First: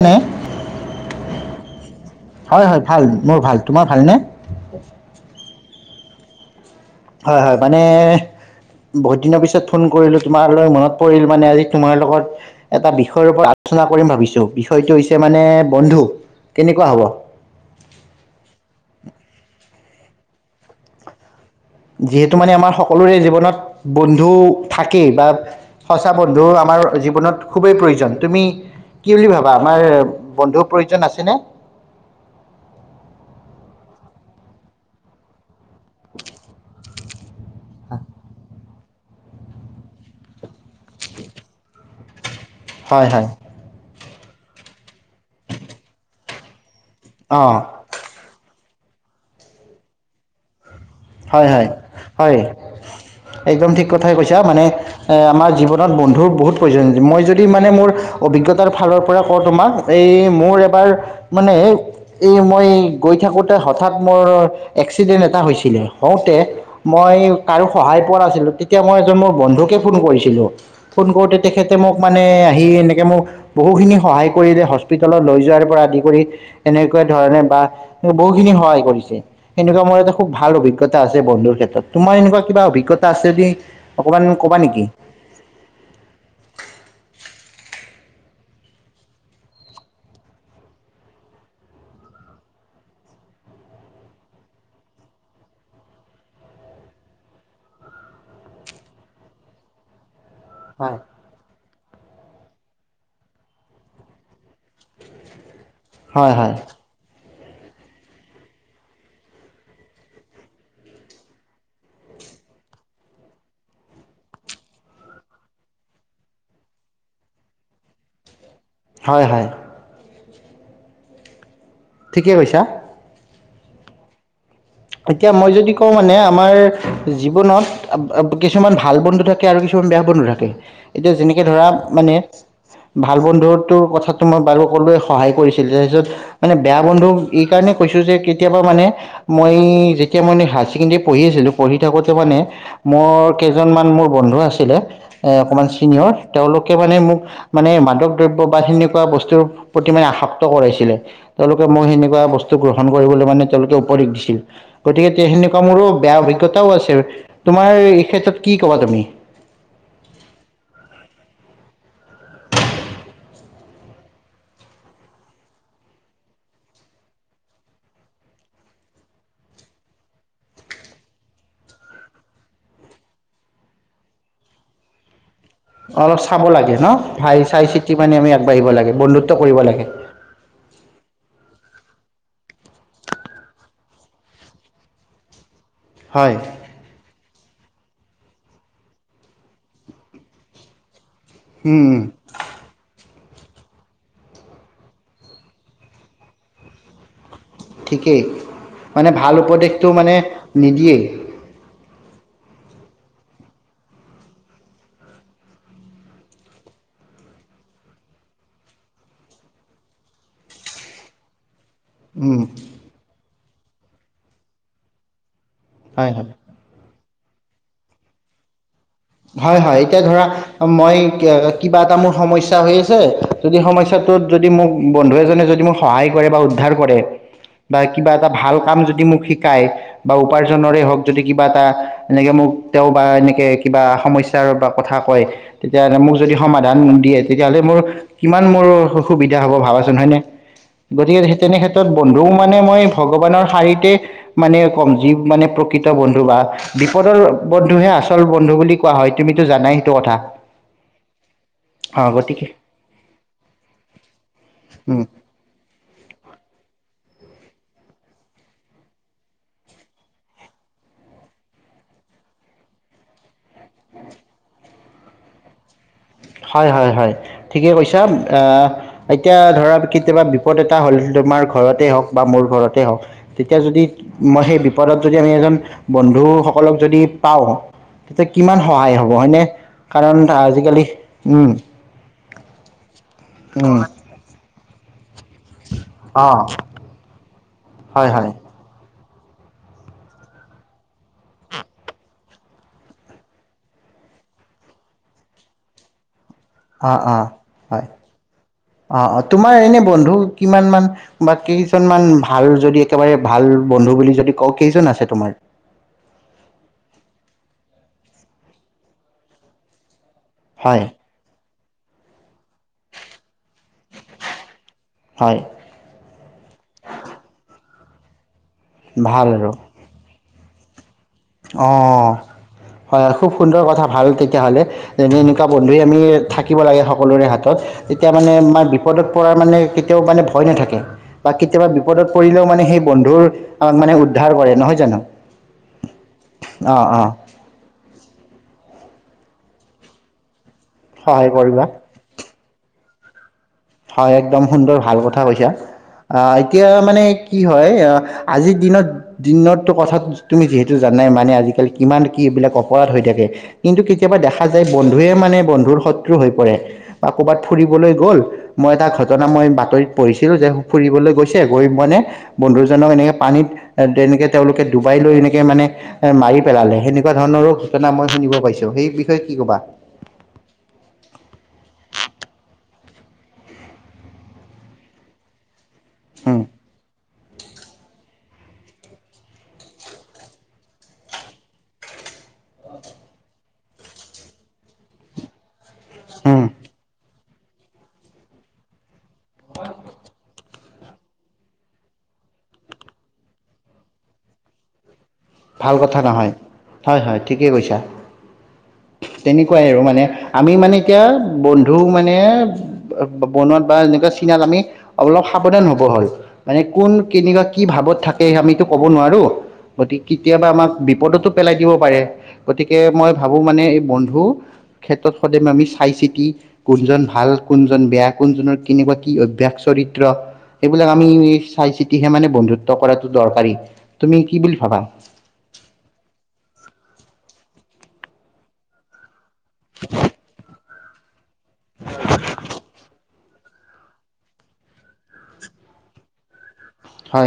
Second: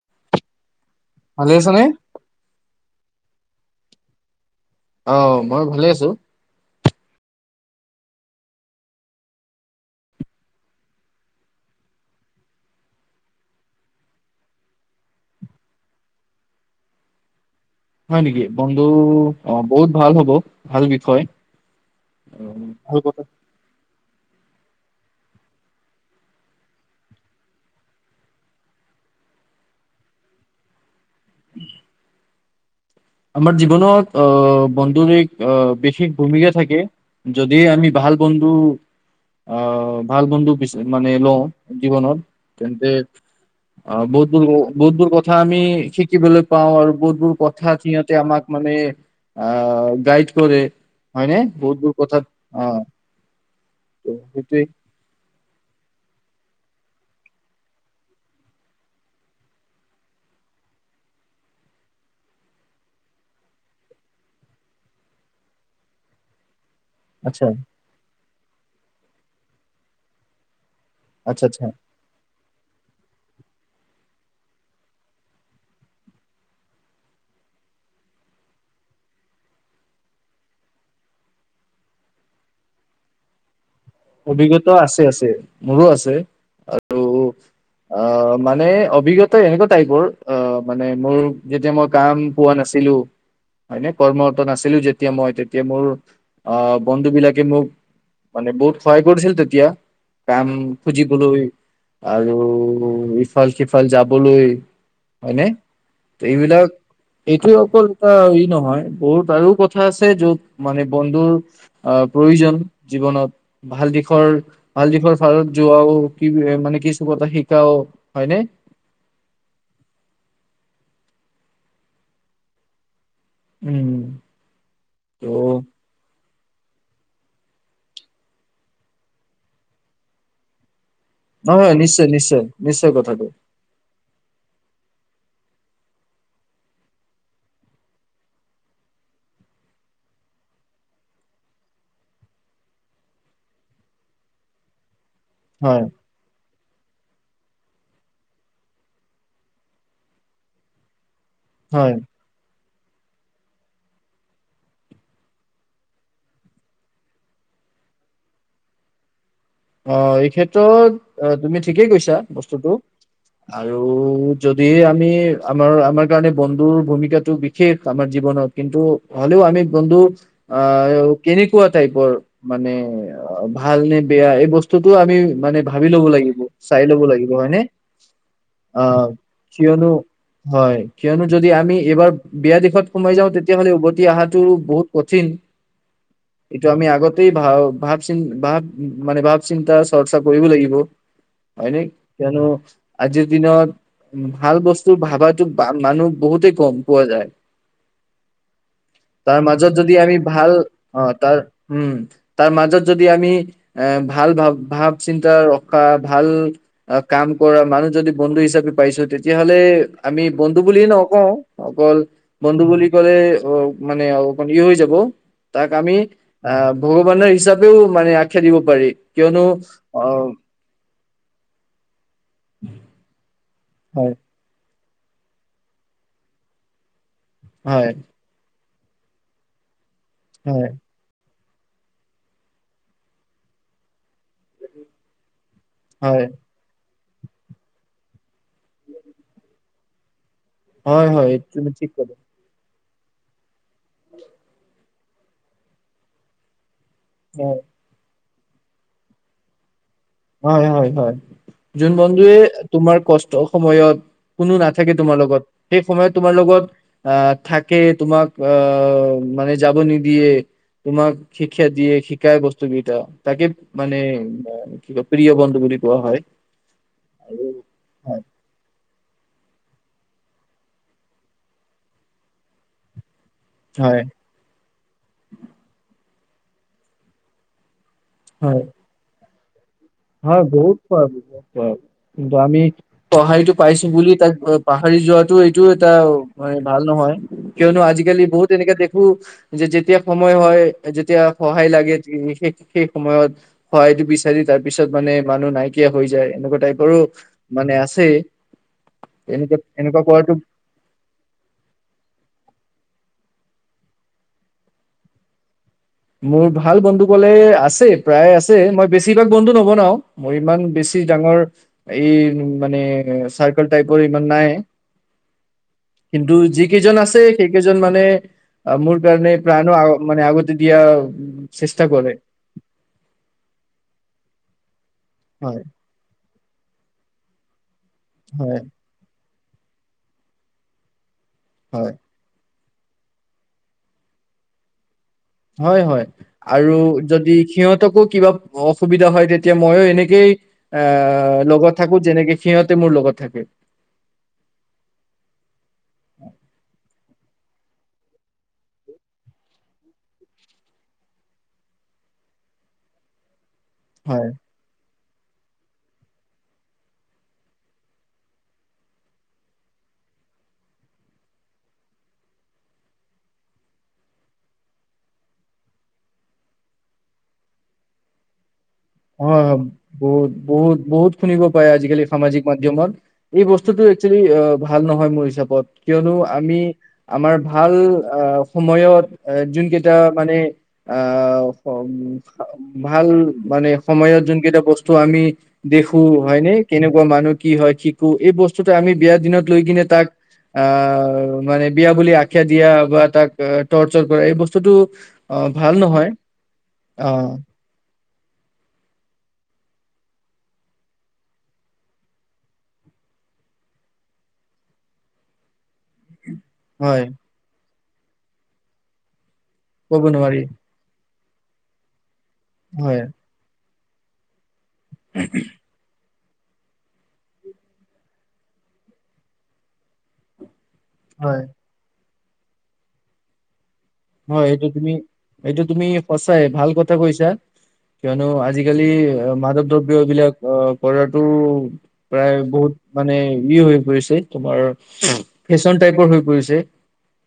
কোনে ভালে আছ নে? হয় হয় ভাল মোৰ ভাল তোমাৰ ভালনে অ মই ভালে আছো হয় হয় মানে বহুত দিনৰ পিছত ফোন কৰিলো তোম মনত পৰিল মানে আজি তোমাৰ লগত এটা বিষয়ৰ ওপৰত আলোচনা কৰি ভাবিছো বিষয়টো হৈছে মানে বন্ধু কেনেকুৱা হ'ব হয় নেকি বন্ধু অ বহুত ভাল হব ভাল বিষয় যিহেতু অ, মানে আমাৰ ভাল সকলোৰে কথা। জীৱনত বন্ধু থাকেই বা সঁচা বন্ধু আমাৰ জীৱনত খুবেই প্ৰয়োজন তুমি কি বুলি ভাবা আমাৰ বন্ধু প্ৰয়োজন আছে কেনে আমাৰ জীৱনত আহ বন্ধুৰেক আহ বেছি ভূমিকা থাকে যদি আমি ভাল বন্ধু অ ভাল বন্ধু পিছে মানে লওঁ জীৱনত তেন্তে হয় হয় অ বহুত বহুতবোৰ কথা আমি শিকিবলৈ পাওঁ আৰু বহুত বোৰ অঁ কথা ইহঁতে আমাক মানে গাইড কৰে হয়নে হয় হয় বহুতবোৰ কথাত হয় অ একদম ঠিক ত' কথাই কৈছা সেইটোৱে মানে এ আমাৰ জীৱনত বন্ধুৰ বহুত প্ৰয়োজন মই যদি মানে মোৰ অভিজ্ঞতাৰ ফালৰ পৰা কওঁ তোমাক এই মোৰ এবাৰ মানে এই মই গৈ থাকোঁতে হঠাৎ মোৰ এক্সিডেণ্ট এটা হৈছিলে হওঁতে মই আচ্ছা কাৰো সহায় পোৱা নাছিলো তেতিয়া মই এজন মোৰ বন্ধুকে ফোন কৰিছিলো ফোন কৰোতে আচ্ছা আচ্ছা তেখেতে মোক মানে আহি এনেকে মোক বহু খিনি সহায় কৰিলে হস্পিতালত লৈ যোৱাৰ পৰা আদি কৰি এনেকুৱা ধৰণে বা বহু খিনি সহায় কৰিছে সেনেকুৱা মোৰ এটা খুব ভাল অভিজ্ঞতা অভিজ্ঞতা আছে বন্ধুৰ ক্ষেত্ৰত তোমাৰ এনেুৱা কিবা অভিজ্ঞতাছে যদি অকমান ক'বা অভিজ্ঞতা নেকি? আছে আছে মোৰো আছে আৰু আহ মানে অভিজ্ঞতা এনেকুৱা টাইপৰ আহ মানে মোৰ যেতিয়া মই কাম পোৱা নাছিলো হয়নে কৰ্মৰত নাছিলো যেতিয়া মই তেতিয়া মোৰ আহ বন্ধু বিলাকে মোক মানে বহুত সহায় কৰিছিল তেতিয়া কাম হয়। খুজিবলৈও আৰু ইফাল সিফাল যাবলৈ হয়নে হয় -হয় এইটোৱে অকল এটা ই নহয় বহুত আৰু কথা আছে যত মানে বন্ধুৰ আহ প্ৰয়োজন জীৱনত ভাল দিশৰ- ভাল দিশৰ ফালত যোৱাও কি মানে কিছু কথা শিকাও হয়নে? হয়- হয় ঠিকে কৈছা। উম, এতিয়া মই ত' যদি কওঁ মানে আমাৰ জীৱনত কিছুমান [unintelligible] ভাল বন্ধু থাকে আৰু কিছুমান বেয়া বন্ধু থাকে। এতিয়া যেনেকে নহয় ধৰা হয়, নিশ্চয় মানে নিশ্চয় নিশ্চয় ভাল কথাটো বন্ধুটোৰ কথাটো মই বাৰু সকলোৱে সহায় কৰিছিল তাৰপিছত মানে বেয়া বন্ধু এই কাৰণে কৈছো যে কেতিয়াবা মানে মই যেতিয়া মই হায় ছেকেণ্ডৰী পঢ়ি আছিলো পঢ়ি থাকোতে মানে মোৰ কেইজনমান মোৰ বন্ধু আছিলে অকমান হয় চিনিয়ৰ তেওঁলোক কে মানে মোক মানে মাদক দ্ৰব্য বা সেনেকুৱা বস্তুৰ প্ৰতি মানে আসক্ত কৰাইছিলে। তেওঁলোকে মই হয় সেনেকুৱা বস্তু গ্ৰহণ কৰিবলৈ মানে তেওঁলোকে উপৰি গতিকে তে সেনেকুৱা মোৰো বেয়া অভিজ্ঞতাও আছে তোমাৰ এই ক্ষেত্ৰত কি কবা তুমি? অহ, এই ক্ষেত্ৰত তুমি ঠিকেই কৈছা বস্তুটো আৰু যদি আমি আমাৰ -আমাৰ কাৰণে বন্ধুৰ ভূমিকাটো বিশেষ আমাৰ জীৱনত কিন্তু হলেও আমি বন্ধু আহ কেনেকুৱা টাইপৰ মানে ভাল নে বেয়া এই বস্তুটো আমি মানে ভাবি লব অলপ লাগিব চাব লাগে চাই ন লব লাগিব ভাই হয়নে চাই চিতি মানে আমি আগবাঢ়িব লাগে আহ বন্ধুত্ব কৰিব লাগে কিয়নো হয় কিয়নো যদি আমি এইবাৰ বেয়া দিশত সোমাই যাও তেতিয়াহ'লে উভতি আহাটো বহুত কঠিন। হয় এইটো আমি আগত তেই ভাব- চিন- ভাব - মানে - ভাব চিন্তা চৰ্চা কৰিব লাগিব। হয় নে উম, কিয়নো আজি দিনত ভাল বস্তু ভাবাটো মানুহ বহুতেই কম পোৱা যায়। ঠিকেই মানে ভাল তাৰ মাজত উপদেশটো যদি মানে আমি ভাল নিদিয়েই। অ তাৰ উম, তাৰ মাজত যদি আমি আহ ভাল ভাৱ- ভাৱ চিন্তা ৰখা ভাল কাম কৰা মানুহ যদি বন্ধু হিচাপে পাইছো তেতিয়াহ'লে আমি বন্ধু বুলিয়ে নকও অকল উম, বন্ধু বুলি ক'লে ত'মানে অলপমান ইয় হৈ যাব। তাক আমি হয় হয় আহ বহুত [unintelligible] হিচাপেও মানে আখ্যা দিব পাৰি। কিয়নো হয়- হয় এতিয়া অ ধৰা মই কিয় কিবা এটা মোৰ সমস্যা হৈ আছে যদি হয় সমস্যাটোত যদি মোক বন্ধু এজনে যদি মোক সহায় কৰে বা উদ্ধাৰ কৰে। বা হয় কিবা এটা ভাল কাম যদি সি মোক শিকায়। বা হয় উপাৰ্জৰে হওক যদি কিবা এটা এনেকে মোক তেওঁ বা এনেকে কিবা সমস্যাৰ বা কথা কয়। তেতিয়া মোক হয় যদি সমাধান দিয়ে তেতিয়াহ'লে মোৰ কিমান মোৰ অ সুবিধা হব ভাবাচোন হয়নে? হয় গতিকে হয় স তেনে তুমি ক্ষেত্ৰত ঠিক ক'লা বন্ধু মানে মই ভগৱানৰ সাহি তে মানে কম যি মানে প্ৰকৃত বন্ধু বা বিপদৰ হয় বন্ধুহে আছে। চল বন্ধু বুলি কোৱা হয় তুমিতো জানাই। হয় হয় হয় যোন অঁ বন্ধুৱে গতিকে তোমাৰ কষ্ট সময়ত কোনো নাথাকে উম তোমাৰ লগত সেই সময়ত তোমাৰ লগত আহ থাকে তোমাক আহ মানে যাব নিদিয়ে, তোমাক শিক্ষা দিয়ে শিকাই বস্তু কেইটা তাকে মানে প্ৰিয় বন্ধু বুলি হয় হয় হয় ঠিকে কৈছা হয় আহ। এতিয়া ধৰা কেতিয়াবা বিপদ এটা হ'ল তোমাৰ ঘৰতে হওক বা মোৰ ঘৰতে হওক তেতিয়া যদি হয় মই সেই বিপদত যদি আমি এজন বন্ধু ধুসকলক যদি পাওঁ তেতিয়া কিমান হয় সহায় হব হয়নে? কাৰণ বহুত আজিকালি খোৱা হয় কিন্তু আমি সহায়টো পাইছো বুলি তাক হাৰি যোৱাত এইটোও এটা অঁ ভাল নহয়। কিয়নো হয় আজিকালি হয় বহুত এনেকে যে যেতিয়া সময় হয়, যেতিয়া সহায় লাগে ল, সেই সেই সময়ত সহায়টো বিচাৰি তাক পিছত মানে মানুহ নাইকিয়া হৈ যায়। অ টাইপৰো অ মানে হয় আছে অ অ তোমাৰ এনেকুৱা এনে এনেকুৱা বন্ধু কৰাটো কিমান মান বা কেইজনমান ভাল যদি একেবাৰে ভাল বন্ধু বুলি যদি কওঁ কেইজন আছে তোমাৰ? মোৰ ভাল বন্ধু কলে আছে প্ৰায় আছে মই বেছিভাগ বন্ধু নবনাও মোৰ ইমান হয়, বেছি ডাঙৰ এই মানে চাৰ্কল টাইপৰ ইমান নাই। হয় কিন্তু যি কেইজন আছে, সেইকেইজন জন মানে অ মোৰ কাৰণ ভাল আৰু প্ৰাণো মানে আ দিয়া অ হয় খুব সুন্দৰ কথা ভাল ৷ ক হালে [unintelligible] যেনে এনেকুৱা হয় বন্ধুই আমি থাক থাকিব লাগে সকলোৰে হাতত ৷ তেতিয়া মানে হয় মাৰ বিপদত কৰা মানে কেতিয়াও মানে ভয় নাথাকে ৷ বা কেতিয়াবা হয় বিপদত পৰিলেও মানে সেই বন্ধুৰ আমাক মানে উদ্ধাৰ কৰে নহয় জানো? হয়-হয় আৰু অ', অ', যদি সিহঁতকো কিবা অফ সুবিধা হয় তেতিয়া মইও এনেকেই সহায় আহ কৰিবা। লগত থাকো যেনেকে সিহঁত মোৰ লগত থাকে ৷ হয় একদম সুন্দৰ ভাল কথা কৈছা আহ এতিয়া মানে কি হয় আজিৰ দিনত-দিনত কথা তুমি যিহেতু জানাই মানে আজিকালি কিমান কি এইবিলাক অপৰাধ হৈ থাকে কিন্তু কেতিয়াবা হয় দেখা যায় বন্ধ ধয়ে মানে বন্ধুৰ শত্ৰু হৈ পৰে বা কৰ'বাত ফুৰিবলৈ গ'ল মই এটা ঘটনা মই বাতৰিত পঢ়িছিলোঁ যে ফুৰিবলৈ গৈছে গৈ মানে বন্ধুজনক এনেকে পানীত তেনেকৈ তেওঁলোকে ডুবাই লৈ এনেকে মানে মাৰি পেলালে সেনেকুৱা ধৰণৰো ঘটনা মই শুনিব পাইছোঁ৷ সেই বিষয়ে অ কি হয় ক'বা বহুত-বহুত-বহুত শুনিব পাই আজিকালি সামাজিক মাধ্যমত এই বস্তুতটো একচুৱেলি ভাল নহয় মোৰ হিচাপত কিয়নো উম, আমি আমাৰ ভাল আহ সময়ত এ যোন কেইটা মানে আহ ভাল মানে সময়ত যোন কেইটা বস্তু আমি দেখো উম, হয়নে কেনেকুৱা মানুহ কি হয় কি কো এই বস্তুটো আমি বিয়াৰ দিনত লৈ কিনে তাক আহ মানে বিয়া বুলি আখা দিয়া বা তাক টৰ্চাৰ কৰা এই বস্তুটো ভাল কথা নহয় অ হয়-হয় ঠিকেই কৈছা ৷ তেনেকুৱাই আৰু মানে আমি মানে এতিয়া বন্ধু মানে বনোৱাত বা এনেকুৱা চিনাত আমি অলপ সাৱধান হব ব হল মানে কোন হয় কেনেকুৱা কি ভাৱত থাকে আমিতো ক'ব নোৱাৰো গতি ক'ব নোৱাৰি কেতিয়াবা আমাক বিপদতো পেলাই দিব পাৰে ৷ গতিকে হয় মই ভাবো মানে বন্ধু ক্ষেত্ৰত সদায় আমি চাই চিতি কোনজন ভাল কোনজন বেয়া কোনজনৰ কেনেকুৱা কি অভ্যস চৰিত্ৰ এইবিলাক আমি এই হয়, চাই চিতিহে মানে বন্ধুত্ব কৰাটো দৰকাৰী তুমি কি হয় বুলি এইটো ভাবা তুমি এইটো তুমি সঁচাই ভাল কথা কৈছা কিয়নো আজিকালি মাদ্ৰক দ্ৰব্য এইবিলাক অ ফলত টো প্ৰায় বহুত মানে ই হৈ পৰিছে তোমাৰ ফেশ্বন টাইপৰ হৈ পৰিছে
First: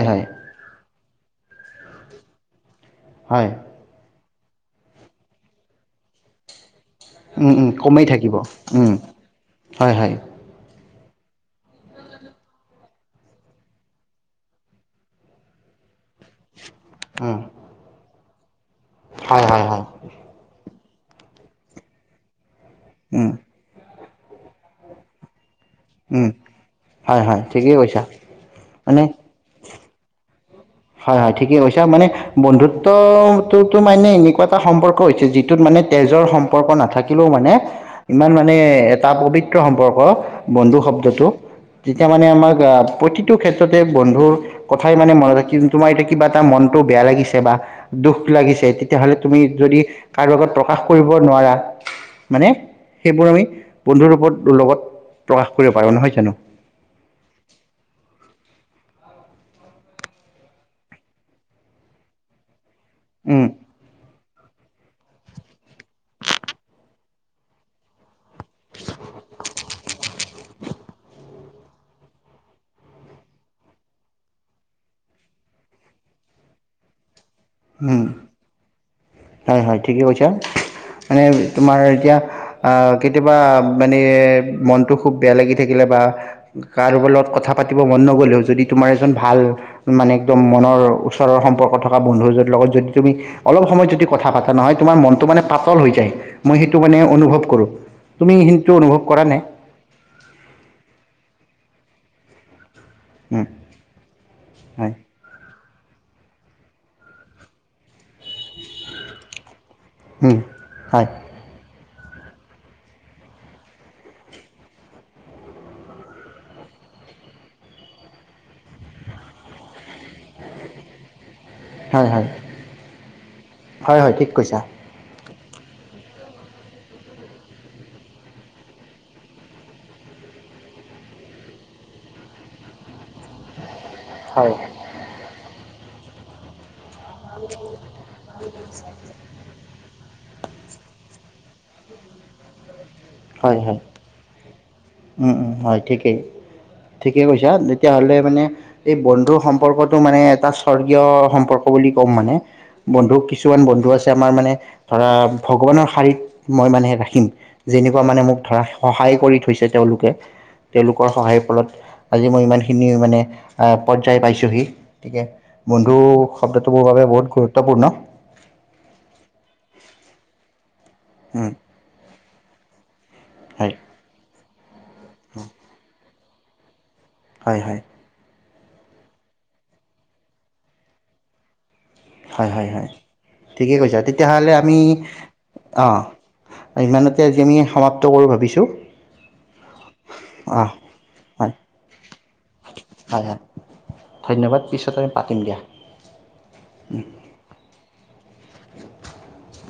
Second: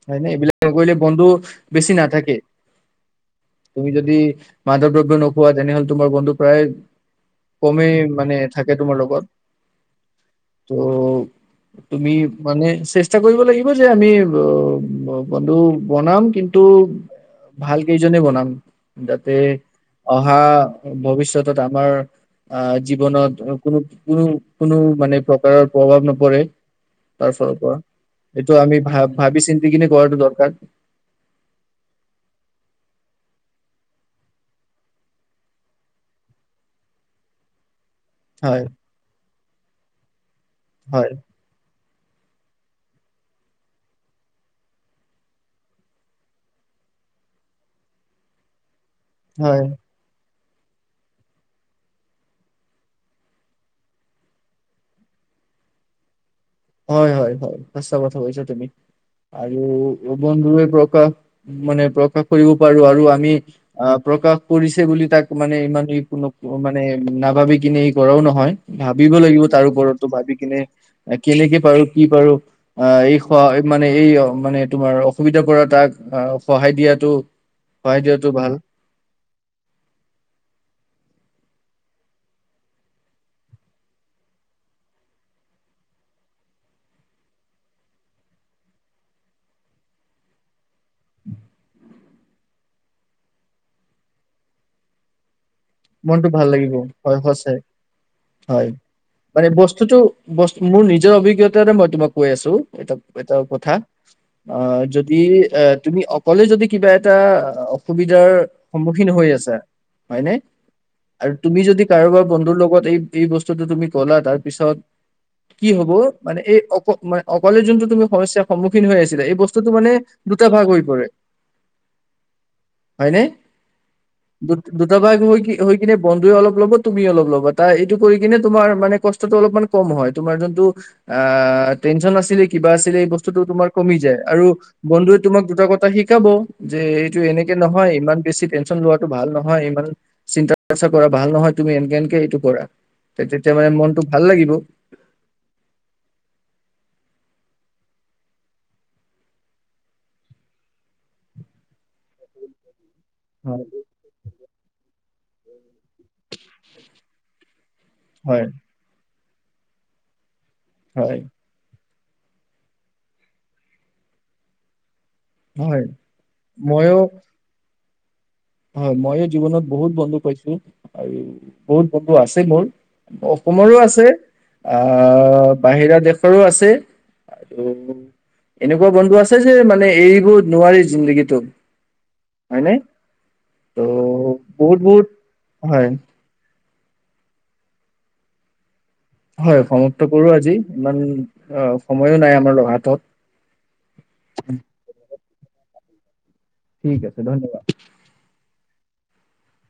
হয় নে এই কৰিলে বন্ধু বেছি না থাকে হয় তুমি যদি মাদ্ৰক দ্ৰব্য নোখোৱা তেনেহ'লে তোমাৰ বন্ধু প্ৰায় উম উম কমেই থাকিব মানে থাকে হয় হয় অ তুমি মানে চেষ্টা কৰিব লাগিব যে আমি বন্ধু বনাম কিন্তু উম তোভাল কেইজনে বনাম উম যাতে হয় হয় হয় অহা ভৱিষ্যত আমাৰ আ উম জীৱনত কোনো কোনো কোনো মানে প্ৰ প্ৰকাৰ প্ৰভাৱ উম নপৰে হয় তাৰ হয় ফালৰ ঠিকেই পৰা কৈছা এইটো আমি ভা মানে ভাবি চিন্তি কিনি কৰাটো দৰকাৰ হয় ঠিকেই হৈছে মানে বন্ধুত্বটোতো মানে এনেকুৱা এটা সম্পৰ্ক হৈছে যিটোত মানে তেজৰ সম্পৰ্ক নাথাকিলেও মানে ইমান মানে হয় এটা পবিত্ৰ সম্পৰ্ক বন্ধু হয় শব্দটো তেতিয়া মানে আমাক প্ৰতিটো ক্ষেত্ৰতে বন্ধুৰ কথাই মানে মনত ৰাখ কি তোমাৰ এতিয়া কিবা এটা মনতটো বেয়া লাগিছে বা দুখ লাগিছে তেতিয়াহ'লে তুমি হয় যদি কাৰোবাক প্ৰকাশ কৰিব নোৱাৰা মানে সেইবোৰ আমি বন্ধুৰ ওপৰ লগত প্ৰকাশ কৰিব পাৰোঁ নহয় জানো হয় হয় হয় সঁচা কথা কৈছা তুমি আৰু বন্ধুয়ে প্ৰকাশ মানে প্ৰকাশ কৰিব বাৰু আৰু আমি উম, প্ৰকাশ কৰিছে বুলি তাক মানে ইমান কোনো মানে নাভাবি কিনে এই কৰাও নহয় ভাবিব লাগিব তাৰ ওপৰতো ভাবি কিনে কেনেকে পাৰো কি পাৰো আহ এই স মানে এই মানে তোমাৰ অসুবিধাৰ পৰা তাক সহায় দিয়াটো উম। হয় দিয়তো ভাল হয় হয় ঠিকেই কৈছা মানে তোমাৰ এতিয়া কেতিয়াবা মানে মনটো খুব বেয়া লাগি থাকিলে বা কাৰোবাৰ লগত কথা পাতিব মন নগ'লেও যদি তোমাৰ এজন ভাল মানে একদম মনৰ ওচৰৰ সম্পৰ্ক থকা বন্ধুজৰ লগত যদি তুমি অলপ সময়ত যদি কথা পতা নহয় তোমাৰ মনটো মানে। পাতল হৈ যায় মনটো ভাল মই লাগিব সেইটো মানে হয় অনুভৱ সঁচাই কৰোঁ তুমি হয় সেইটো অনুভৱ কৰা নাই মানে বস্তুত ব্ত মোৰ নিজৰ অভিজ্ঞতা। মই তোমাক কৈ আছো। এটা এটা উম, কথা আহ হয় যদি এ তুমি। অ কলে যদি কিবা এটা অসুবিধাৰ সন্মুখীন হৈ আছা। হয়নে। উম, হয় আৰু তুমি যদি। যদি কাৰোবাৰ বন্ধুৰ লগত এই এই বস্তুটো তুমি কলা তাৰ পিছত কি হব মানে এই অ মান অকলে যোনটো তুমি সমস্যাৰ সন্মুখীন হৈ আছিলা এই বস্তুটো মানে দুটা ভাগ হৈ পৰে। হয় হয় হয়নে হয় হয় ঠিক দু কৈছা দুটা ভাগ হৈ কি কিনে বন্ধুৱয়ে অলপ ল'ব তুমি অলপ ল'ব তা এইটো কৰি কিনে তোমাৰ মানে কষ্টটো অলমান কম হয় তোমাৰ যোনটো অ টেনচন আছিলে কিবা আছিলে এই বস্তুটো তোমাৰ। কমি যায় আৰু হয় বন্ধুে তোমাক দুটা কথা। এটা শিকাব যে। টো এনেকে নহয় ইমান বেছি টেনচন লোৱাটো ভাল নহয়। হয় ইমান চিন্তা। জা কৰা ভাল নহয় তুমি এনকে এনকে এইটো কৰা। তেতিয়া হয় মানে হয় মনটো ভাল লাগিব। ঠিক কৈছা তেতিয়াাহ'লে মানে এই বন্ধুৰ সম্পৰ্কটো মানে এটা স্বৰ্গীয় সম্পৰ্ক বুলি ক'ম মানে। বন্ধু কিছুমান হয় বন্ধু আছে আমাৰ মানে। ধৰা ভগৱানৰ। শাৰীত মই মানে ৰাখিম। মানে মোক হয় ধ সহায় কৰি। থৈছে তেওঁলোকে তেওঁলোকৰ হয় সহায়ৰ ফলত আজি মই ইমান খিনি মানে পৰ্যায় পাইছোহি গতিিকে হয় বন্ধু শব্দটো মোৰ ময়ো বাবে বহুত গুৰুত্বপূৰ্ণ হয় ময়ো জীৱনত বহুত বন্ধু পাইছো আৰু উম, বহুত আছে মোৰ হয় অসমৰো আছে আ বাহিৰা দেশ ওৰো আছে হয় আৰু হয় এনেকুৱা বন্ধু আছে যে মানে এৰিব নোৱাৰি জিন্দগীটো হয় হয় হয়নে হয় ঠিকে ত' কৈছা তেতিয়াহলে আমি বহুত বহুত হয় অ ইমানতে আজি আমি সমাপ্ত কৰোঁ ভাবিছোঁ হয় সমাপ্ত কৰো আজি অঁ ইমান হয় সময়ো নাই আমাৰ ৰ হাটত পাকিম দিয়া ঠিক আছে ধন্যবাদ [inaudible]